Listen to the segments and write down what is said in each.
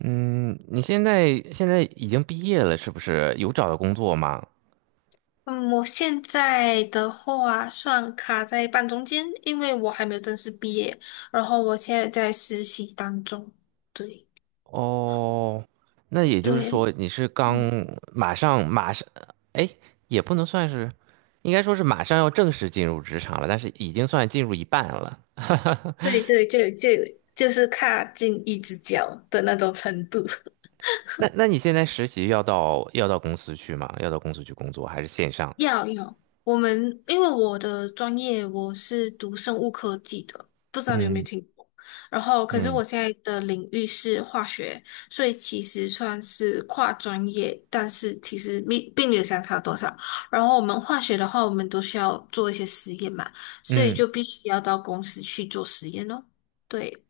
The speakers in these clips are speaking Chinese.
嗯，你现在已经毕业了，是不是？有找到工作吗？嗯，我现在的话算卡在半中间，因为我还没有正式毕业，然后我现在在实习当中。对哦，那也就是对，说你是刚嗯，马上，哎，也不能算是，应该说是马上要正式进入职场了，但是已经算进入一半了。对对对对，就是卡进一只脚的那种程度。那你现在实习要到公司去吗？要到公司去工作还是线上？要要，我们因为我的专业我是读生物科技的，不知道你有没有听过。然后，可是嗯。我现在的领域是化学，所以其实算是跨专业，但是其实并没有相差多少。然后我们化学的话，我们都需要做一些实验嘛，所以嗯，就必须要到公司去做实验哦。对，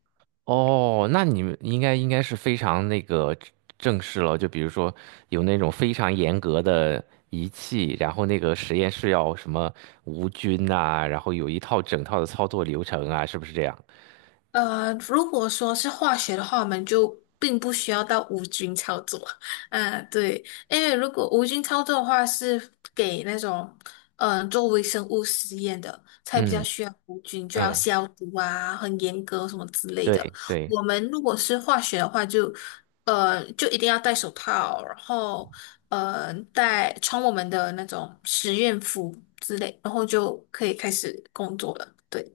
哦，那你们应该是非常那个正式了，就比如说有那种非常严格的仪器，然后那个实验室要什么无菌呐、然后有一套整套的操作流程啊，是不是这样？如果说是化学的话，我们就并不需要到无菌操作。啊，对，因为如果无菌操作的话，是给那种做微生物实验的，才比较嗯。需要无菌，就要嗯，消毒啊，很严格什么之类的。对对我们如果是化学的话就，就一定要戴手套，然后戴穿我们的那种实验服之类，然后就可以开始工作了。对。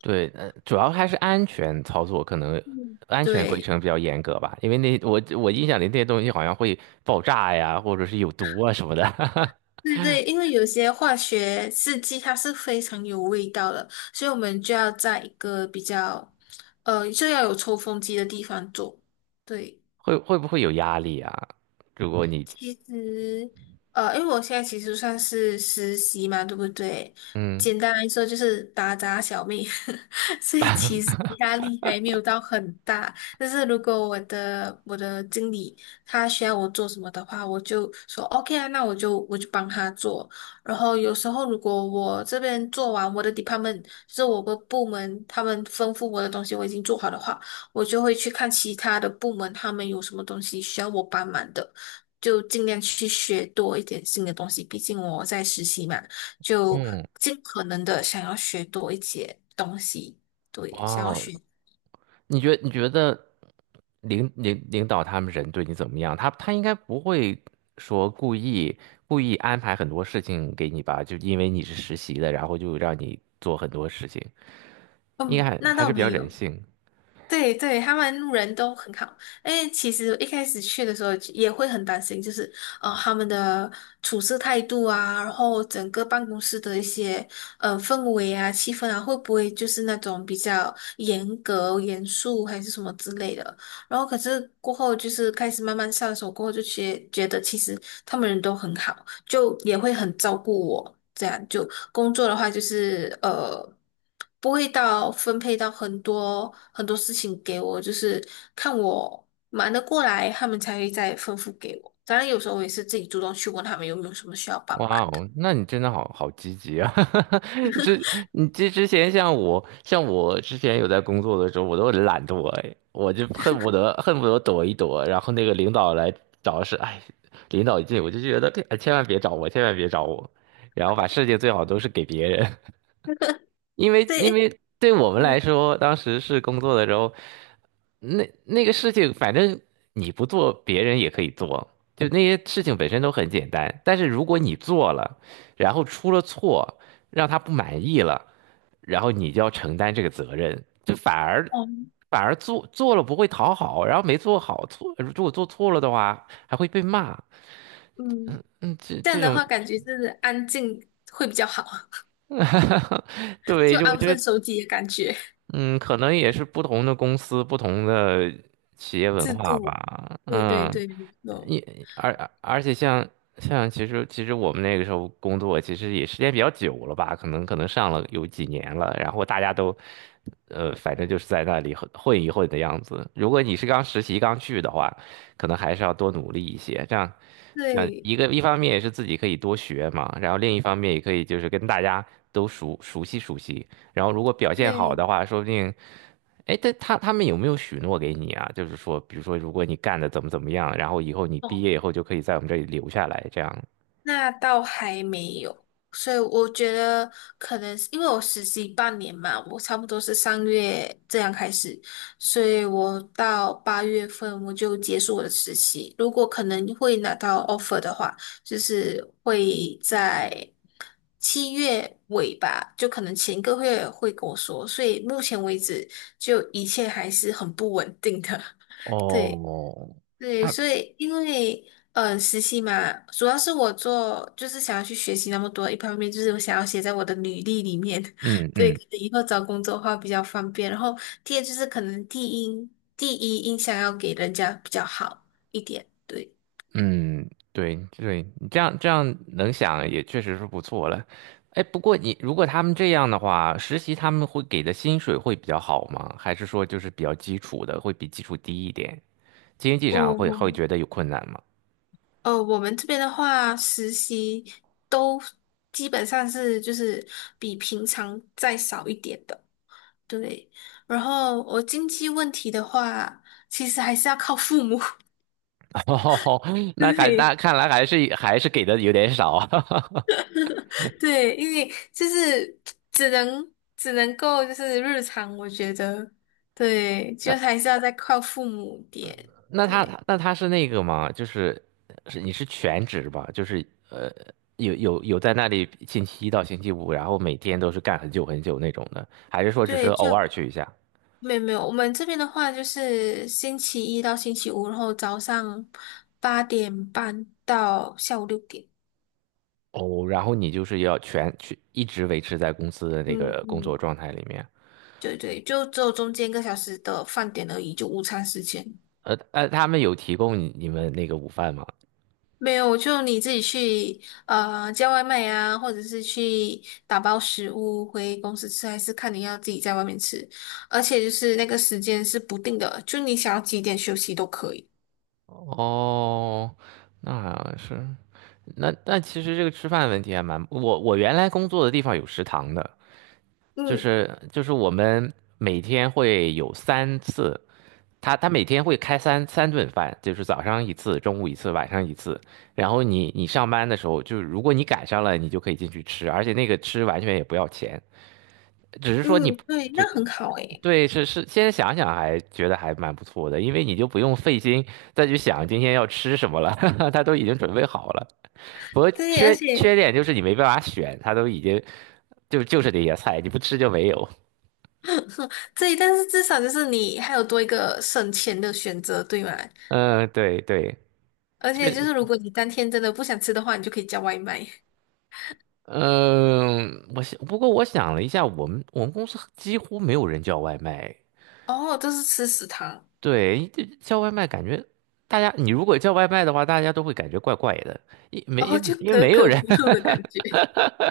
对。呃，主要还是安全操作，可能嗯，安全规对，程比较严格吧，因为那我印象里那些东西好像会爆炸呀，或者是有毒啊什么的。对对，因为有些化学试剂它是非常有味道的，所以我们就要在一个比较，就要有抽风机的地方做。对。会会不会有压力啊？如果你其实，因为我现在其实算是实习嘛，对不对？嗯。简单来说就是打杂小妹，所以其实压力还没有到很大。但是如果我的经理他需要我做什么的话，我就说 OK 啊，那我就帮他做。然后有时候如果我这边做完我的 department,就是我的部门，他们吩咐我的东西我已经做好的话，我就会去看其他的部门他们有什么东西需要我帮忙的。就尽量去学多一点新的东西，毕竟我在实习嘛，就嗯。尽可能的想要学多一些东西，对，想要哦，学。你觉得领导他们人对你怎么样？他他应该不会说故意安排很多事情给你吧？就因为你是实习的，然后就让你做很多事情，应该嗯，还那还倒是比没较人有。性。对对，他们路人都很好。哎，其实一开始去的时候也会很担心，就是他们的处事态度啊，然后整个办公室的一些氛围啊、气氛啊，会不会就是那种比较严格、严肃还是什么之类的？然后可是过后就是开始慢慢上手过后，就觉得其实他们人都很好。就也会很照顾我。这样就工作的话，就是不会到分配到很多很多事情给我，就是看我忙得过来，他们才会再吩咐给我。当然，有时候我也是自己主动去问他们有没有什么需要帮忙哇的。哦，那你真的好积极啊！之你之前像我，像我之前有在工作的时候，我都很懒惰，哎，我就恨不得躲一躲，然后那个领导来找是，哎，领导一进我就觉得，哎，千万别找我，千万别找我，然后把事情最好都是给别人。因为因对，为对我们嗯，来说，当时是工作的时候，那个事情，反正你不做，别人也可以做。就那些事情本身都很简单，但是如果你做了，然后出了错，让他不满意了，然后你就要承担这个责任。就反而哦，反而做了不会讨好，然后没做好错，如果做错了的话还会被骂。嗯，嗯，这这样这的种话感觉就是安静会比较好，对，就就我安觉分得守己的感觉，嗯，可能也是不同的公司、不同的企业文制化度。吧。对对嗯，对，没错也而而且像像其实我们那个时候工作，其实也时间比较久了吧，可能上了有几年了。然后大家都，呃，反正就是在那里混一混的样子。如果你是刚实习刚去的话，可能还是要多努力一些。这样，这样对一方面也是自己可以多学嘛，然后另一方面也可以就是跟大家都熟悉熟悉。然后如果表现好对。的话，说不定，哎，但他们有没有许诺给你啊？就是说，比如说，如果你干的怎么怎么样，然后以后你毕哦。业以后就可以在我们这里留下来，这样。那倒还没有，所以我觉得可能是因为我实习半年嘛，我差不多是上月这样开始，所以我到8月份我就结束我的实习。如果可能会拿到 offer 的话，就是会在7月尾吧，就可能前个月会跟我说。所以目前为止，就一切还是很不稳定的。对。哦，对，他所以因为实习嘛，主要是我做就是想要去学习那么多，一方面就是我想要写在我的履历里面，嗯。 对，可嗯。能以后找工作的话比较方便。然后第二就是可能第一印象要给人家比较好一点，对。嗯，对对，你这样能想也确实是不错了。哎，不过你如果他们这样的话，实习他们会给的薪水会比较好吗？还是说就是比较基础的，会比基础低一点？经济上会我会觉得有困难吗？我们这边的话，实习都基本上是就是比平常再少一点的，对。然后我经济问题的话，其实还是要靠父母。哦，那对 看来还是给的有点少啊。对，因为就是只能够就是日常，我觉得对，就 还是要再靠父母点，那他对他那他是那个吗？就是是你是全职吧？就是呃，有在那里星期一到星期五，然后每天都是干很久那种的，还是说只是对，偶就尔去一下？没有没有，我们这边的话就是星期一到星期五，然后早上8:30到下午6点，哦，然后你就是要全去一直维持在公司的那嗯个工作嗯，状态里面。对对，就只有中间1个小时的饭点而已，就午餐时间。呃。呃，他们有提供你们那个午饭吗？没有，就你自己去叫外卖啊，或者是去打包食物回公司吃，还是看你要自己在外面吃。而且就是那个时间是不定的，就你想要几点休息都可以。哦，那是那，那其实这个吃饭问题还蛮，我原来工作的地方有食堂的。就嗯是就是我们每天会有三次，他他每天会开三顿饭，就是早上一次，中午一次，晚上一次。然后你上班的时候，就是如果你赶上了，你就可以进去吃，而且那个吃完全也不要钱，只是说你嗯，对，那只很好诶。对是是。现在想想还觉得还蛮不错的，因为你就不用费心再去想今天要吃什么了，他都已经准备好了。不过对，而缺缺且 点就是你没办法选，他都已经就是那些菜，你不吃就没有。对，但是至少就是你还有多一个省钱的选择，对吗？嗯，对对。而且对，就是如果你当天真的不想吃的话，你就可以叫外卖。嗯，我想，不过我想了一下，我们公司几乎没有人叫外卖。哦，都是吃食堂，对，这叫外卖感觉大家，你如果叫外卖的话，大家都会感觉怪怪的，因没哦，因为就因为可没有可人。 不吐的感觉。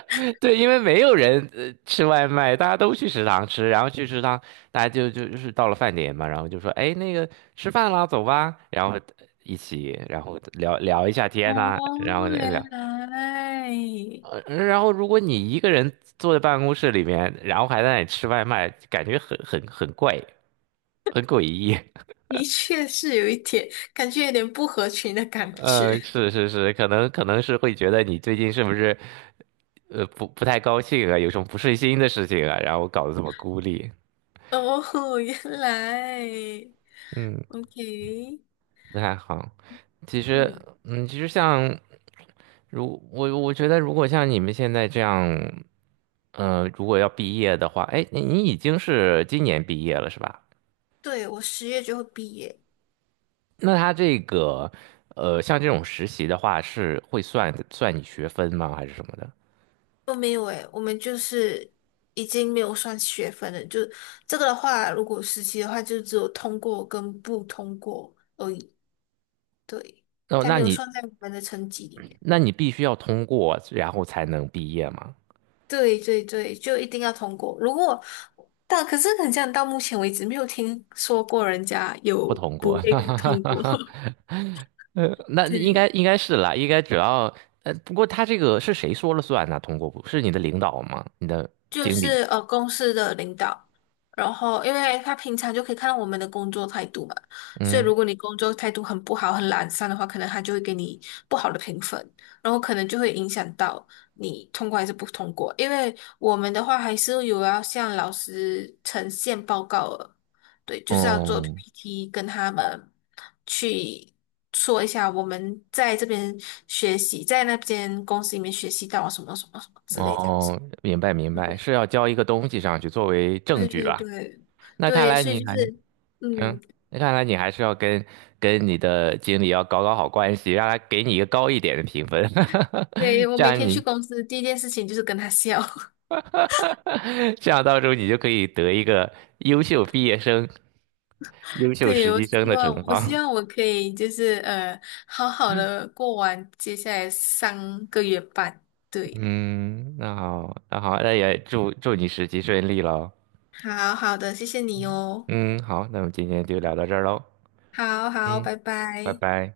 对，因为没有人呃吃外卖，大家都去食堂吃，然后去食堂，大家就到了饭点嘛，然后就说，哎，那个吃饭啦，走吧，然后一起，然后聊一下天呐、哦，然后原聊。来呃，然后如果你一个人坐在办公室里面，然后还在那里吃外卖，感觉很怪，很诡异。的确是有一点，感觉有点不合群的 感呃，觉。是是是，可能是会觉得你最近是不是呃不太高兴啊，有什么不顺心的事情啊，然后搞得这么孤立，哦，原来嗯，，OK,不太好。其实，嗯，嗯，其实像如我觉得，如果像你们现在这样，呃，如果要毕业的话，哎，你已经是今年毕业了是吧？对，我10月就会毕业。那他这个，呃，像这种实习的话，是会算你学分吗？还是什么的？哦，没有诶，我们就是已经没有算学分了。就这个的话，如果实习的话，就只有通过跟不通过而已。对，哦，它那没有你，算在我们的成绩里面。那你必须要通过，然后才能毕业吗？对对对，就一定要通过。如果但可是很像到目前为止没有听说过人家不有通不过，被通过。那应对，该应该是啦，应该只要，呃，不过他这个是谁说了算呢？通过不是你的领导吗？你的就经理？是公司的领导，然后因为他平常就可以看到我们的工作态度嘛，所以如果你工作态度很不好、很懒散的话，可能他就会给你不好的评分，然后可能就会影响到你通过还是不通过。因为我们的话还是有要向老师呈现报告的，对，就是要做 哦。 PPT 跟他们去。说一下我们在这边学习，在那边公司里面学习到什么什么什么之哦，类这样子。哦明白明白，对。是要交一个东西上去作为证对据对吧？对那看对，来所你以就还。是，嗯，嗯，那看来你还是要跟跟你的经理要搞好关系，让他给你一个高一点的评分。对，我这每样天去你， 公司第一件事情就是跟他笑。这样到时候你就可以得一个优秀毕业生、优秀对，实我习生希的望，称我希号。望我可以就是好好的过完接下来3个月半。对，嗯，那好，那好，那也祝你实习顺利喽。好好的，谢谢你哦。嗯，好，那我们今天就聊到这儿喽。好好，嗯，拜拜拜。拜。